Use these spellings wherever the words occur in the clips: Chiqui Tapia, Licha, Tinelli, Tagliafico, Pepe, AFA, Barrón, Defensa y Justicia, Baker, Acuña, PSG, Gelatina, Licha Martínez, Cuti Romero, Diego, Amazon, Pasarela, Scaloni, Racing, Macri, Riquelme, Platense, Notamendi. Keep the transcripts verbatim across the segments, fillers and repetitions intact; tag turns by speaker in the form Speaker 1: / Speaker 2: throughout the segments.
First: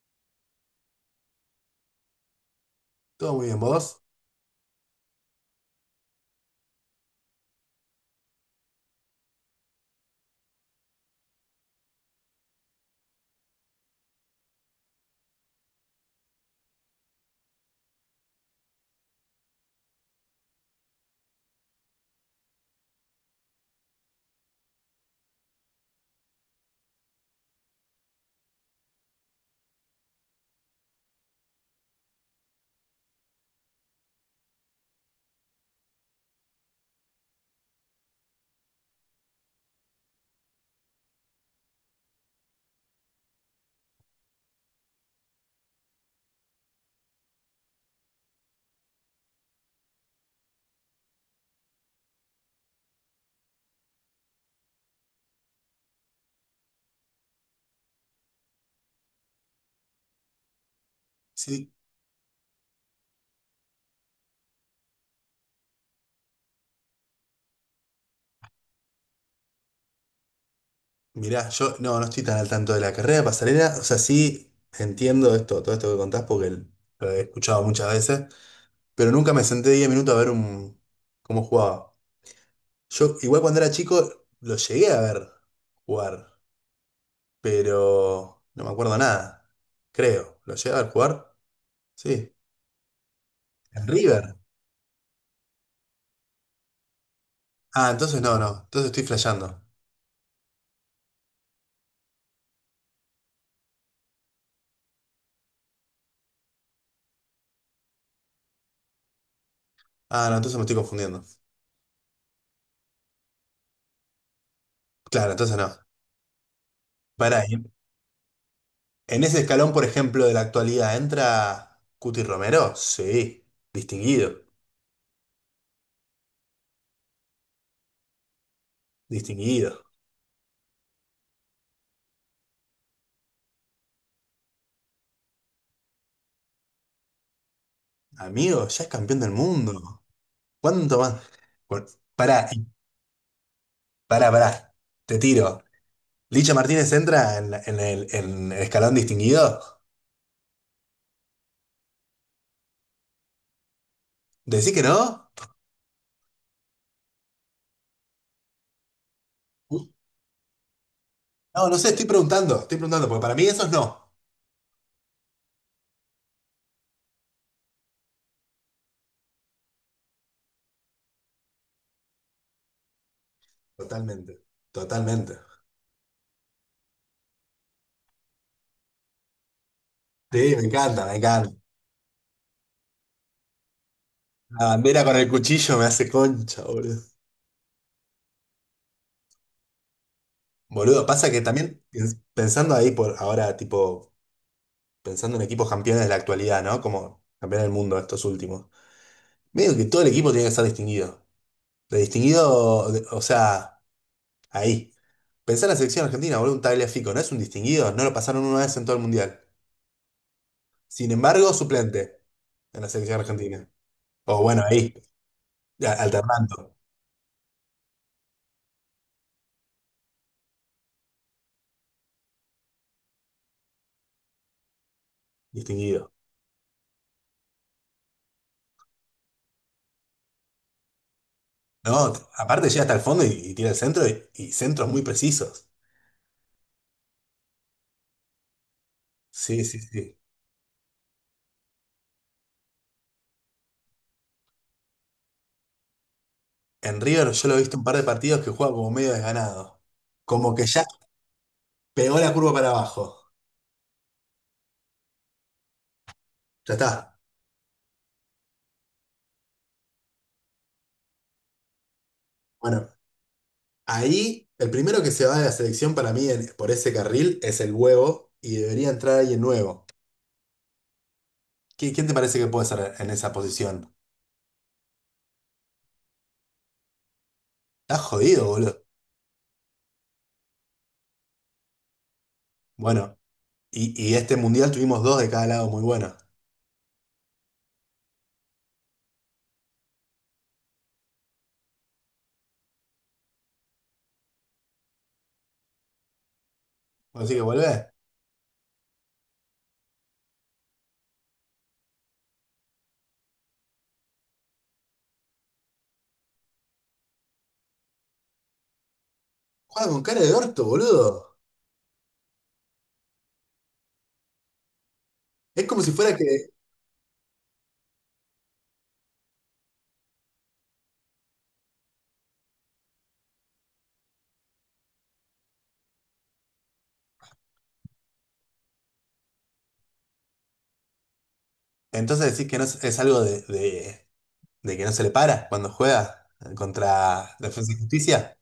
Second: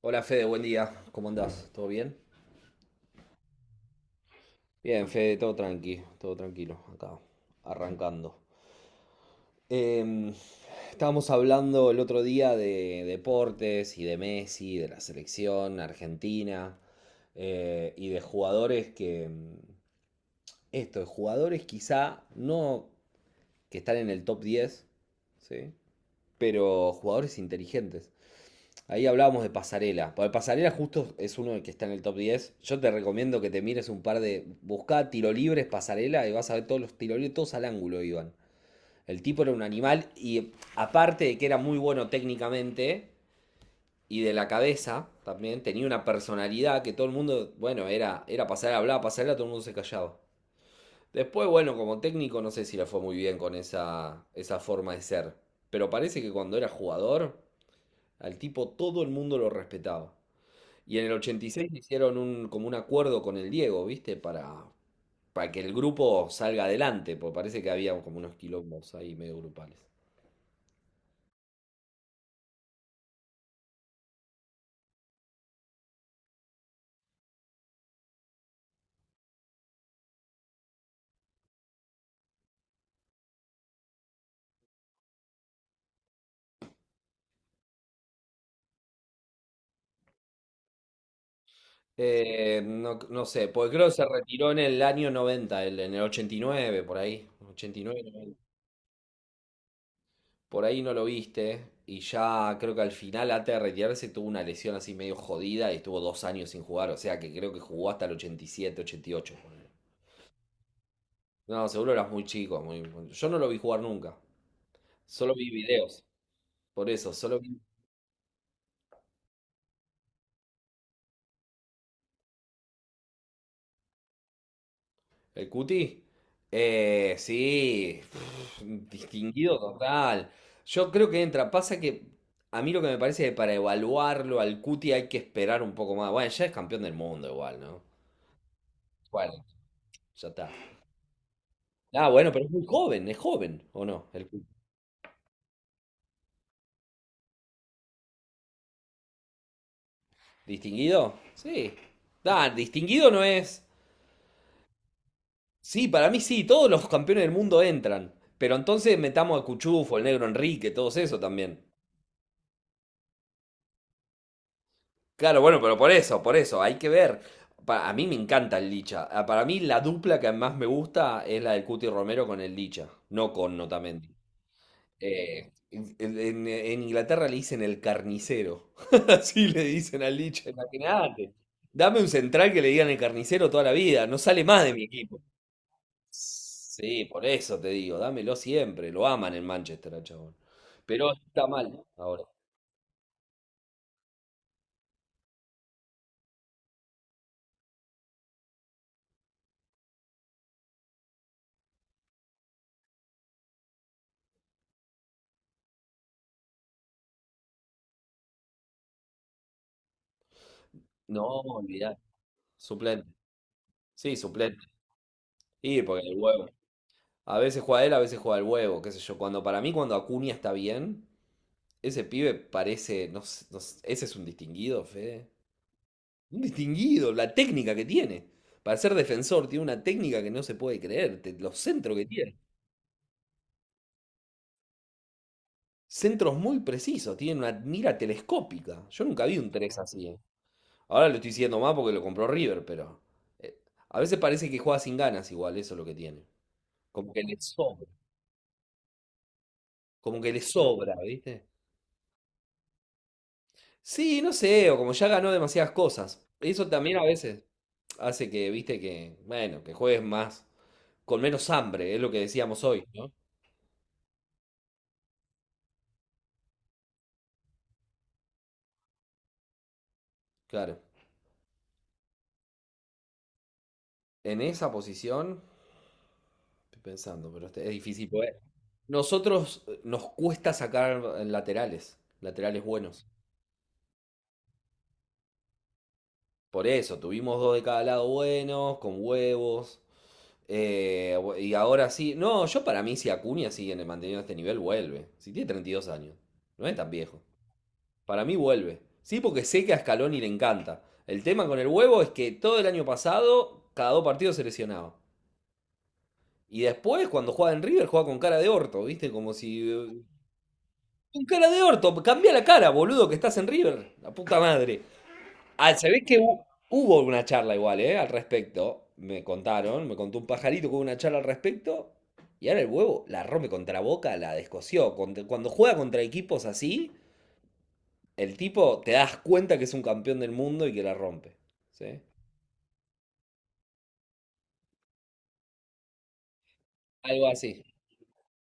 Speaker 1: Hola Fede, buen día. ¿Cómo andás? ¿Todo bien?
Speaker 2: Todo muy bien, vos.
Speaker 1: Bien, Fede, todo tranqui, todo tranquilo, acá, arrancando. Em, estábamos hablando el otro día de deportes y de Messi, de la selección argentina eh, y de jugadores que, mm, esto, de jugadores quizá no que están en el top diez, ¿sí? Pero jugadores inteligentes. Ahí hablábamos de Pasarela. Para Pasarela justo es uno que está en el top diez. Yo te recomiendo que te mires un par de... Buscá tiro libres, Pasarela, y vas a ver todos los tiro libres, todos al ángulo iban. El tipo era un animal y aparte de que era muy bueno técnicamente y de la cabeza también, tenía una personalidad que todo el mundo, bueno, era, era Pasarela, hablaba Pasarela, todo el mundo se callaba. Después, bueno, como técnico no sé si le fue muy bien con esa, esa forma de ser. Pero parece que cuando era jugador, al tipo todo el mundo lo respetaba. Y en el ochenta y seis
Speaker 2: Sí,
Speaker 1: hicieron un, como un acuerdo con el Diego, ¿viste? Para, para que el grupo salga adelante, porque parece que había como unos quilombos ahí medio grupales.
Speaker 2: mirá, yo no, no estoy tan al tanto de la carrera de Pasarela. O sea, sí entiendo esto, todo esto que contás porque l- lo he escuchado muchas veces, pero nunca me senté diez minutos a ver un, cómo jugaba. Yo, igual cuando era chico, lo llegué a ver jugar, pero no me acuerdo nada. Creo. ¿Lo llegué a ver jugar? Sí.
Speaker 1: Eh, no, no sé, pues creo
Speaker 2: ¿En
Speaker 1: que se
Speaker 2: River?
Speaker 1: retiró en el año noventa, el- en el ochenta y nueve por ahí.
Speaker 2: Ah,
Speaker 1: ochenta y nueve,
Speaker 2: entonces
Speaker 1: noventa.
Speaker 2: no, no. Entonces estoy flasheando.
Speaker 1: Por ahí no lo viste. Y ya creo que al final, antes de retirarse, tuvo una lesión así medio jodida y estuvo dos años sin jugar. O sea que creo que jugó hasta el ochenta y siete, ochenta y ocho. Ponele.
Speaker 2: Ah, no, entonces me estoy confundiendo.
Speaker 1: No, seguro eras muy chico. Muy, muy- Yo no lo vi jugar nunca.
Speaker 2: Claro,
Speaker 1: Solo vi
Speaker 2: entonces no.
Speaker 1: videos. Por eso, solo
Speaker 2: Pará, ¿y
Speaker 1: vi-
Speaker 2: En ese escalón, por ejemplo, de la actualidad, ¿entra Cuti Romero? Sí, distinguido,
Speaker 1: el cuti. Eh, sí, pff, distinguido
Speaker 2: distinguido.
Speaker 1: total. Yo creo que entra. Pasa que a mí lo que me parece es que para evaluarlo al cuti hay que esperar un poco más. Bueno, ya es campeón del mundo igual, ¿no?
Speaker 2: Amigo, ya es campeón del
Speaker 1: Bueno,
Speaker 2: mundo.
Speaker 1: ya está.
Speaker 2: ¿Cuánto más? Cu-
Speaker 1: Ah, bueno, pero
Speaker 2: Pará,
Speaker 1: es muy
Speaker 2: y-
Speaker 1: joven, es joven, ¿o no? El
Speaker 2: pará,
Speaker 1: Cuti.
Speaker 2: pará. Te tiro. ¿Licha Martínez entra en, la- en el, en el escalón distinguido?
Speaker 1: ¿Distinguido? Sí. Ah, distinguido no es.
Speaker 2: ¿Decís que no?
Speaker 1: Sí, para mí sí, todos los campeones del mundo entran. Pero entonces metamos a
Speaker 2: Uh,
Speaker 1: Cuchufo, el Negro Enrique, todos eso también.
Speaker 2: no, no sé, estoy preguntando, estoy preguntando, porque para mí eso es no.
Speaker 1: Claro, bueno, pero por eso, por eso, hay que ver. Pa- a mí me encanta el Licha. Ah, para mí la dupla que más me gusta es la del Cuti Romero con el Licha, no con Notamendi.
Speaker 2: Totalmente, totalmente.
Speaker 1: Eh, en, en- en Inglaterra le dicen el carnicero. Así le dicen al Licha,
Speaker 2: Sí, me encanta, me
Speaker 1: imagínate.
Speaker 2: encanta.
Speaker 1: Dame un central que le digan el carnicero toda la vida, no sale más
Speaker 2: La
Speaker 1: de mi
Speaker 2: bandera con
Speaker 1: equipo.
Speaker 2: el cuchillo me hace concha, boludo.
Speaker 1: Sí, por eso te digo, dámelo siempre. Lo aman en Manchester, al chabón.
Speaker 2: Boludo,
Speaker 1: Pero
Speaker 2: pasa que
Speaker 1: está mal
Speaker 2: también piens-
Speaker 1: ahora.
Speaker 2: pensando ahí por ahora, tipo, pensando en equipos campeones de la actualidad, ¿no? Como campeón del mundo estos últimos. Medio que todo el equipo tiene que estar distinguido. De distinguido, de- o sea, ahí. Pensá en la selección argentina, boludo, un Tagliafico, ¿no es un distinguido? No lo pasaron una vez en todo el mundial. Sin
Speaker 1: No,
Speaker 2: embargo,
Speaker 1: olvidar.
Speaker 2: suplente en la
Speaker 1: Suplente.
Speaker 2: selección argentina.
Speaker 1: Sí,
Speaker 2: O bueno,
Speaker 1: suplente.
Speaker 2: ahí,
Speaker 1: Sí,
Speaker 2: a-
Speaker 1: porque el huevo.
Speaker 2: alternando,
Speaker 1: A veces juega él, a veces juega el huevo, qué sé yo. Cuando para mí, cuando Acuña está bien, ese pibe parece. No, sé- no sé- ese es un distinguido, Fede.
Speaker 2: distinguido.
Speaker 1: Un distinguido, la técnica que tiene. Para ser defensor, tiene una técnica que no se puede creer. te- los centros que
Speaker 2: No, t-
Speaker 1: tiene.
Speaker 2: aparte llega hasta el fondo y, y tira el centro y, y centros muy precisos.
Speaker 1: Centros muy precisos, tiene una mira telescópica. Yo nunca vi un
Speaker 2: Sí,
Speaker 1: tres
Speaker 2: sí,
Speaker 1: así.
Speaker 2: sí.
Speaker 1: eh. Ahora lo estoy diciendo más porque lo compró River, pero. eh, a veces parece que juega sin ganas igual, eso es lo que tiene.
Speaker 2: En
Speaker 1: Como que
Speaker 2: River
Speaker 1: le
Speaker 2: yo lo he visto un
Speaker 1: sobra.
Speaker 2: par de partidos que juega como medio desganado.
Speaker 1: Como que le
Speaker 2: Como que ya
Speaker 1: sobra, ¿viste?
Speaker 2: pegó la curva para abajo.
Speaker 1: Sí, no sé, o como ya ganó demasiadas cosas. Eso
Speaker 2: Ya
Speaker 1: también a
Speaker 2: está.
Speaker 1: veces hace que, viste, que, bueno, que juegues más, con menos hambre, es lo que decíamos hoy,
Speaker 2: Bueno,
Speaker 1: ¿no?
Speaker 2: ahí el primero que se va de la selección para mí en- por ese carril es el huevo y debería entrar alguien nuevo.
Speaker 1: Claro.
Speaker 2: ¿Qui- ¿Quién te parece que puede ser en esa posición?
Speaker 1: En esa posición, estoy pensando, pero este- es
Speaker 2: Estás
Speaker 1: difícil poder.
Speaker 2: jodido, boludo.
Speaker 1: Nosotros eh, nos cuesta sacar eh, laterales, laterales buenos.
Speaker 2: Bueno, y, y este mundial tuvimos dos de cada lado muy buenos.
Speaker 1: Por eso, tuvimos dos de cada lado buenos, con huevos. eh, bu- y ahora sí, no, yo para mí si Acuña sigue manteniendo este nivel, vuelve. Si tiene treinta y dos años, no es tan viejo.
Speaker 2: Así que volvé.
Speaker 1: Para mí vuelve. Sí, porque sé que a Scaloni le encanta. El tema con el huevo es que todo el año pasado, cada dos partidos se lesionaba. Y después, cuando juega en River, juega con cara de orto, ¿viste? Como si.
Speaker 2: Juega con cara de orto,
Speaker 1: Con
Speaker 2: boludo.
Speaker 1: cara de orto, cambia la cara, boludo, que estás en River. La puta madre.
Speaker 2: Es
Speaker 1: Ah,
Speaker 2: como
Speaker 1: se
Speaker 2: si
Speaker 1: ve
Speaker 2: fuera
Speaker 1: que
Speaker 2: que...
Speaker 1: hu- hubo una charla igual, ¿eh? Al respecto. Me contaron, me contó un pajarito que hubo una charla al respecto. Y ahora el huevo la rompe contra Boca, la descoció. Contra- Cuando juega contra equipos así, el tipo te das cuenta que es un campeón del mundo y que la rompe. ¿Sí?
Speaker 2: Entonces decís que no es, es algo de, de de que no se le para cuando juega eh,
Speaker 1: Algo
Speaker 2: contra
Speaker 1: así.
Speaker 2: Defensa y Justicia.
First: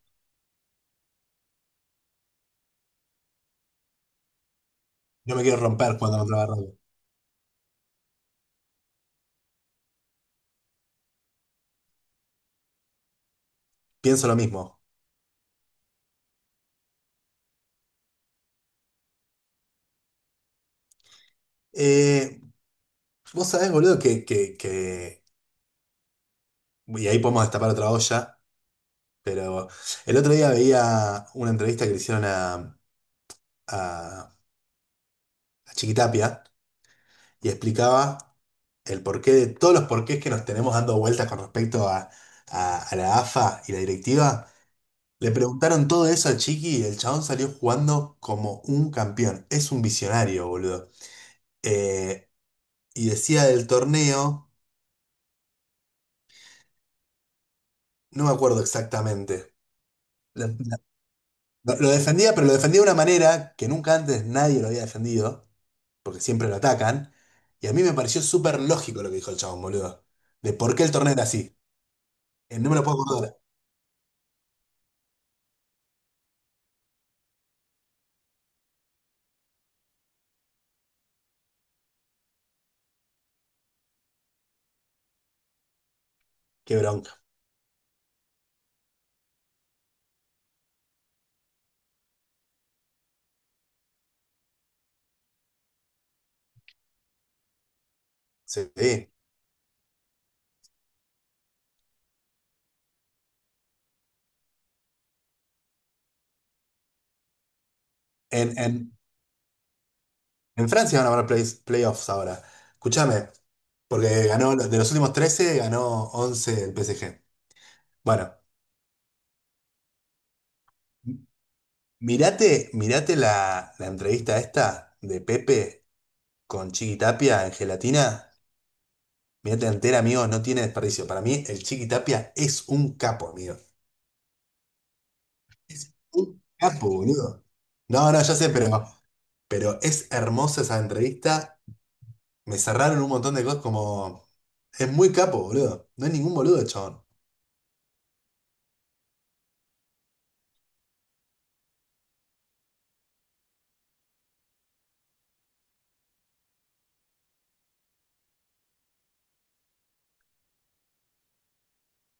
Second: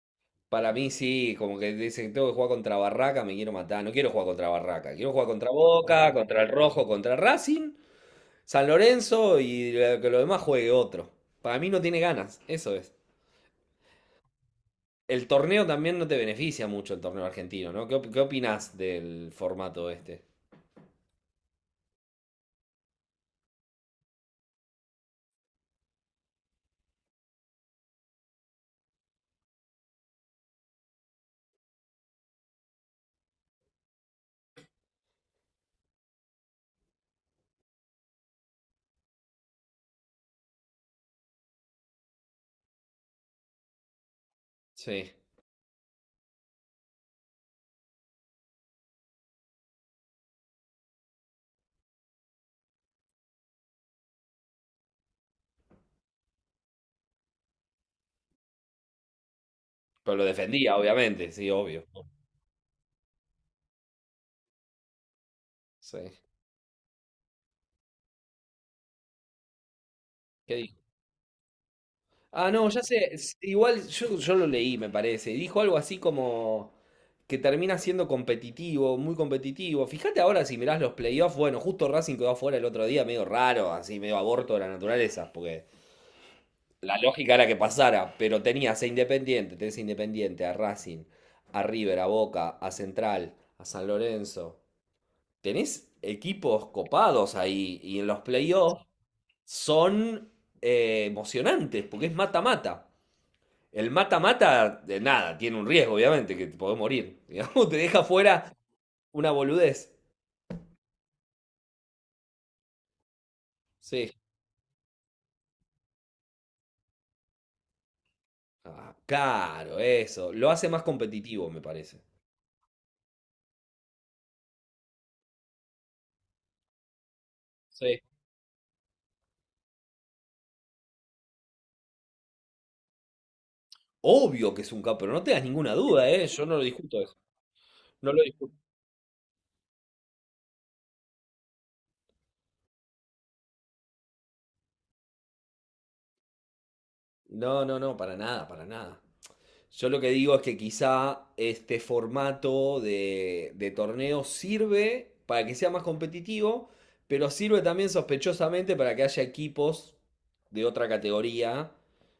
Speaker 1: Para mí sí, como que dicen, tengo que jugar contra Barraca, me quiero matar. No quiero jugar contra Barraca, quiero jugar
Speaker 2: No me
Speaker 1: contra
Speaker 2: quiero romper
Speaker 1: Boca,
Speaker 2: cuando contra
Speaker 1: contra el
Speaker 2: Barrón.
Speaker 1: Rojo, contra Racing, San Lorenzo y lo- que lo demás juegue otro. Para mí no tiene ganas, eso es.
Speaker 2: Pienso lo mismo.
Speaker 1: El torneo también no te beneficia mucho el torneo argentino, ¿no? ¿Qué, op- qué opinás del formato este?
Speaker 2: Eh, vos sabés, boludo, que, que, que- y ahí podemos destapar otra olla, pero el otro día veía una entrevista que le hicieron a, a, a Chiquitapia y explicaba el porqué de todos los porqués que nos tenemos dando vueltas con respecto a, a- a la A F A y la directiva.
Speaker 1: Sí.
Speaker 2: Le preguntaron todo eso al Chiqui y el chabón salió jugando como un campeón. Es un visionario, boludo. Eh, y decía del torneo, no me acuerdo exactamente.
Speaker 1: Pero lo
Speaker 2: La-
Speaker 1: defendía,
Speaker 2: la-
Speaker 1: obviamente, sí, obvio.
Speaker 2: Lo defendía, pero lo defendía de una manera que nunca antes nadie lo había defendido,
Speaker 1: Sí.
Speaker 2: porque siempre lo atacan. Y a mí me pareció súper lógico lo que dijo el chabón, boludo. De por
Speaker 1: ¿Qué
Speaker 2: qué el torneo era así.
Speaker 1: Ah,
Speaker 2: Eh,
Speaker 1: no,
Speaker 2: no me
Speaker 1: ya
Speaker 2: lo puedo
Speaker 1: sé, s-
Speaker 2: acordar.
Speaker 1: igual yo, yo lo leí, me parece. Dijo algo así como que termina siendo competitivo, muy competitivo. Fíjate ahora si mirás los playoffs, bueno, justo Racing quedó afuera el otro día, medio raro, así, medio aborto de la naturaleza, porque
Speaker 2: Qué
Speaker 1: la
Speaker 2: bronca.
Speaker 1: lógica era que pasara, pero tenías a Independiente, tenés a Independiente, a Racing, a River, a Boca, a Central, a San Lorenzo. Tenés equipos copados ahí y en los playoffs
Speaker 2: Sí.
Speaker 1: son eh, emocionantes, porque es mata-mata. El mata-mata, de nada, tiene un riesgo, obviamente, que te podés morir. Digamos, te deja
Speaker 2: En,
Speaker 1: fuera
Speaker 2: en,
Speaker 1: una boludez.
Speaker 2: En Francia van a haber play- playoffs ahora. Escúchame,
Speaker 1: Sí.
Speaker 2: porque ganó, de los últimos trece ganó once el P S G. Bueno,
Speaker 1: Ah, claro, eso. Lo hace más competitivo, me parece.
Speaker 2: mirate, mirate la, la entrevista esta de Pepe con Chiqui Tapia en
Speaker 1: Sí.
Speaker 2: Gelatina. Mirate entera, amigos, no tiene desperdicio. Para mí, el Chiqui Tapia es un capo, amigo.
Speaker 1: Obvio que es un capo, pero no tengas ninguna
Speaker 2: Es
Speaker 1: duda, ¿eh?
Speaker 2: un
Speaker 1: Yo no lo
Speaker 2: capo,
Speaker 1: discuto eso.
Speaker 2: boludo. No,
Speaker 1: No lo
Speaker 2: no, ya sé,
Speaker 1: discuto.
Speaker 2: pero, pero es hermosa esa entrevista. Me cerraron un montón de cosas como... Es muy capo, boludo. No hay ningún boludo, chabón.
Speaker 1: No, no, no, para nada, para nada. Yo lo que digo es que quizá este formato de, de torneo sirve para que sea más competitivo, pero sirve también sospechosamente para que haya equipos de otra categoría.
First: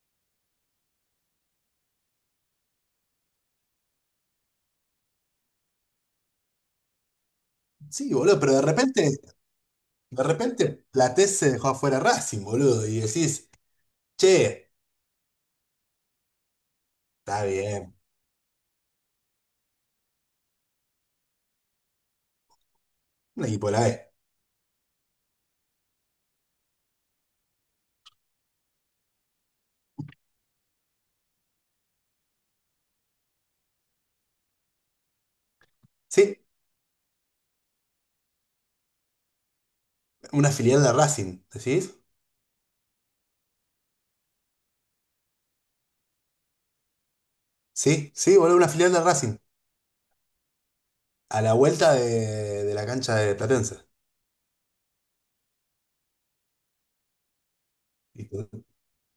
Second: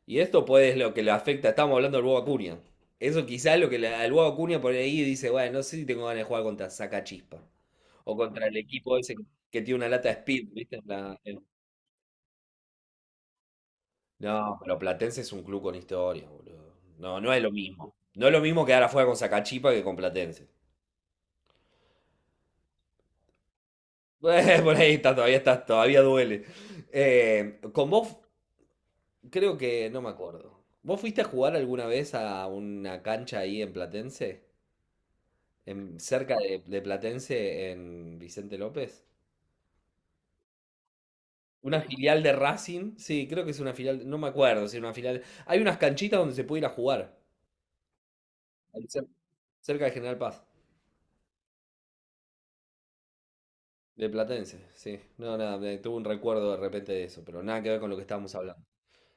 Speaker 1: Y esto pues es lo que le afecta. Estamos hablando del Bob Acuña. Eso quizá es lo que le, al Bob Acuña por ahí dice, bueno, no sé si tengo ganas de jugar contra Sacachispa.
Speaker 2: Sí,
Speaker 1: O
Speaker 2: boludo,
Speaker 1: contra
Speaker 2: pero
Speaker 1: el
Speaker 2: de
Speaker 1: equipo ese
Speaker 2: repente,
Speaker 1: que tiene una lata de
Speaker 2: de
Speaker 1: speed, ¿viste? En
Speaker 2: repente
Speaker 1: la,
Speaker 2: Platense
Speaker 1: en
Speaker 2: se dejó afuera a Racing, boludo, y decís,
Speaker 1: no,
Speaker 2: che,
Speaker 1: pero Platense es un club con historia, boludo. No, no es
Speaker 2: está
Speaker 1: lo
Speaker 2: bien,
Speaker 1: mismo. No es lo mismo quedar afuera con Sacachipa que con Platense.
Speaker 2: un equipo de la B.
Speaker 1: Eh, por ahí está, todavía está, todavía duele. Eh, con vos, creo que no me acuerdo. ¿Vos fuiste a jugar alguna vez a una cancha ahí en Platense? En, cerca
Speaker 2: Sí,
Speaker 1: de, de Platense, en Vicente López.
Speaker 2: una filial de Racing,
Speaker 1: Una
Speaker 2: ¿decís?
Speaker 1: filial de Racing, sí, creo que es una filial, no me acuerdo si era una filial. Hay unas canchitas donde se puede ir a jugar,
Speaker 2: Sí, sí, boludo, una
Speaker 1: ahí
Speaker 2: filial de
Speaker 1: cer-
Speaker 2: Racing,
Speaker 1: cerca de General Paz.
Speaker 2: a la vuelta de, de la cancha de Platense.
Speaker 1: De Platense, sí. No, nada, me tuve un recuerdo de repente de eso, pero nada que ver con lo que
Speaker 2: Y
Speaker 1: estábamos
Speaker 2: t-
Speaker 1: hablando.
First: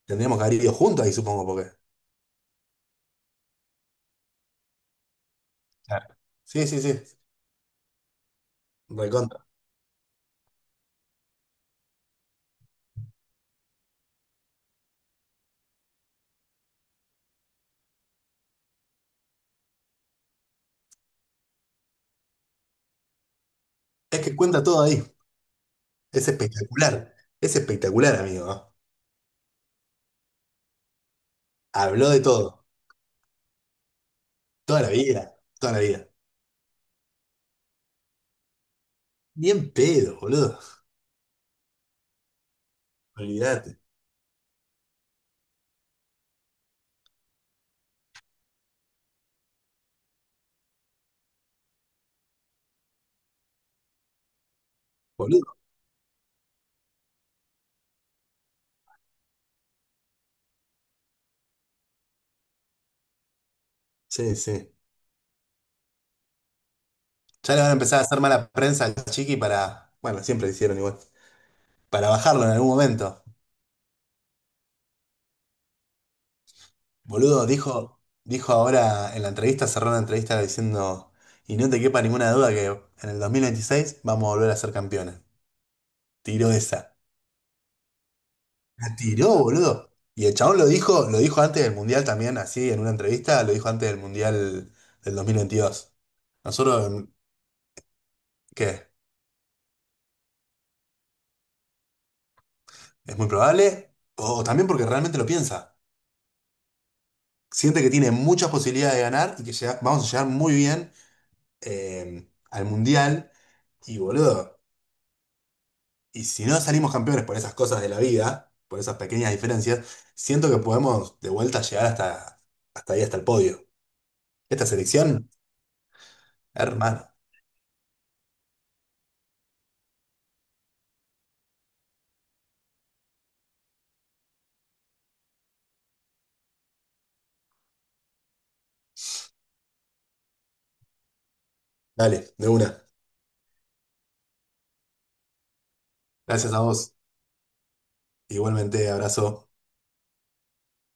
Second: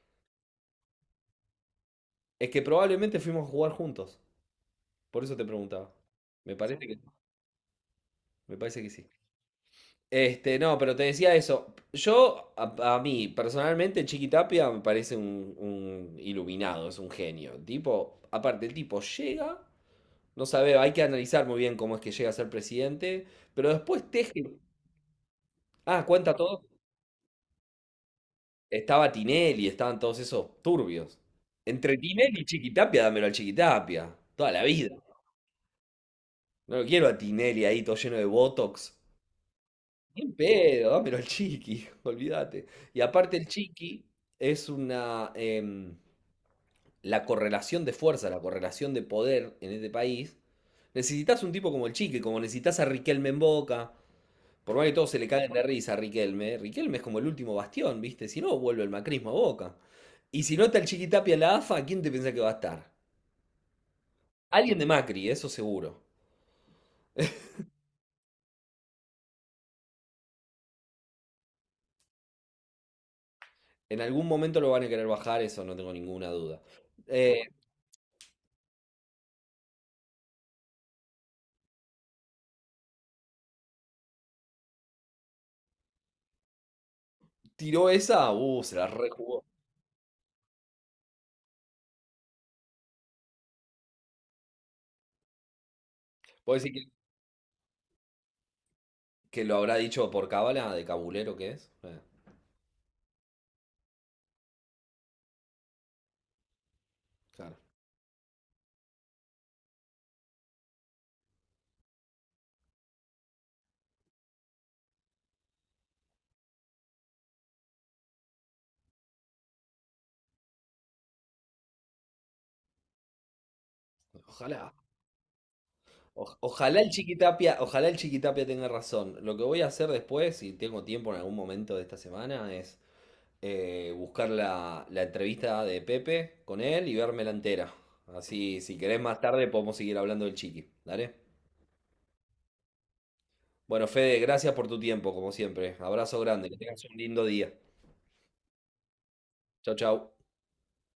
Speaker 2: tendríamos que haber ido juntos ahí, supongo, porque.
Speaker 1: Es que probablemente fuimos a jugar juntos, por eso te preguntaba.
Speaker 2: Claro.
Speaker 1: Me
Speaker 2: Sí, sí,
Speaker 1: parece que,
Speaker 2: sí,
Speaker 1: me parece que sí.
Speaker 2: recontra.
Speaker 1: Este, no, pero te decía eso. Yo, a, a mí, personalmente, Chiqui Tapia me parece un, un iluminado, es un genio. Tipo, aparte, el tipo llega, no sabe, hay que analizar muy bien cómo es que llega a ser presidente, pero después
Speaker 2: Es que
Speaker 1: teje.
Speaker 2: cuenta todo ahí,
Speaker 1: Ah,
Speaker 2: es
Speaker 1: cuenta todo.
Speaker 2: espectacular, es espectacular, amigo. ¿No?
Speaker 1: Estaba Tinelli, estaban todos esos turbios. Entre
Speaker 2: Habló de
Speaker 1: Tinelli y
Speaker 2: todo,
Speaker 1: Chiquitapia, dámelo al Chiquitapia. Toda la
Speaker 2: toda la
Speaker 1: vida.
Speaker 2: vida, toda la vida.
Speaker 1: No lo quiero a Tinelli ahí, todo lleno de botox.
Speaker 2: Bien pedo,
Speaker 1: Bien
Speaker 2: boludo,
Speaker 1: pedo, dámelo al Chiqui, olvídate. Y aparte el
Speaker 2: olvídate,
Speaker 1: Chiqui es una... em, la correlación de fuerza, la correlación de poder en este país. Necesitas un tipo como el Chiqui, como necesitas a Riquelme en Boca, por más que todos se le caen
Speaker 2: boludo.
Speaker 1: de risa a Riquelme, Riquelme es como el último bastión, ¿viste? Si no, vuelve el macrismo a Boca. Y si no está el Chiquitapia en la A F A, ¿quién te piensa que va a estar?
Speaker 2: Sí, sí.
Speaker 1: Alguien de Macri, eso seguro.
Speaker 2: Ya le van a empezar a hacer mala prensa al Chiqui para. Bueno, siempre lo hicieron igual. Para bajarlo en algún momento.
Speaker 1: En algún momento lo van a querer bajar, eso no tengo ninguna duda. Eh,
Speaker 2: Boludo, dijo, dijo ahora en la entrevista, cerró la entrevista diciendo. Y no te quepa ninguna duda que en el dos mil veintiséis vamos a volver a ser campeones. Tiró esa.
Speaker 1: tiró esa, uh, se la
Speaker 2: La tiró,
Speaker 1: rejugó.
Speaker 2: boludo. Y el chabón lo dijo, lo dijo antes del Mundial también, así, en una entrevista, lo dijo antes del Mundial del dos mil veintidós.
Speaker 1: ¿Puedo decir que,
Speaker 2: Nosotros, ¿qué?
Speaker 1: que lo habrá dicho por cábala, de cabulero que es? Eh,
Speaker 2: ¿Es muy probable? O también porque realmente lo piensa.
Speaker 1: claro.
Speaker 2: Siente que tiene muchas posibilidades de ganar y que llega- vamos a llegar muy bien eh, al Mundial. Y boludo, y si no salimos campeones por esas cosas de la vida, por esas pequeñas diferencias, siento que podemos de vuelta llegar hasta, hasta ahí, hasta el podio. Esta
Speaker 1: Ojalá.
Speaker 2: selección,
Speaker 1: O- ojalá el
Speaker 2: hermano,
Speaker 1: Chiquitapia, ojalá el Chiquitapia tenga razón. Lo que voy a hacer después, si tengo tiempo en algún momento de esta semana, es eh, buscar la, la entrevista de Pepe con él y vermela entera. Así, si querés más tarde podemos seguir hablando del chiqui. ¿Dale?
Speaker 2: dale, de una.
Speaker 1: Bueno, Fede, gracias por tu tiempo, como siempre. Abrazo grande,
Speaker 2: Gracias
Speaker 1: que
Speaker 2: a
Speaker 1: tengas
Speaker 2: vos.
Speaker 1: un lindo día.
Speaker 2: Igualmente, abrazo.
Speaker 1: Chau, chau.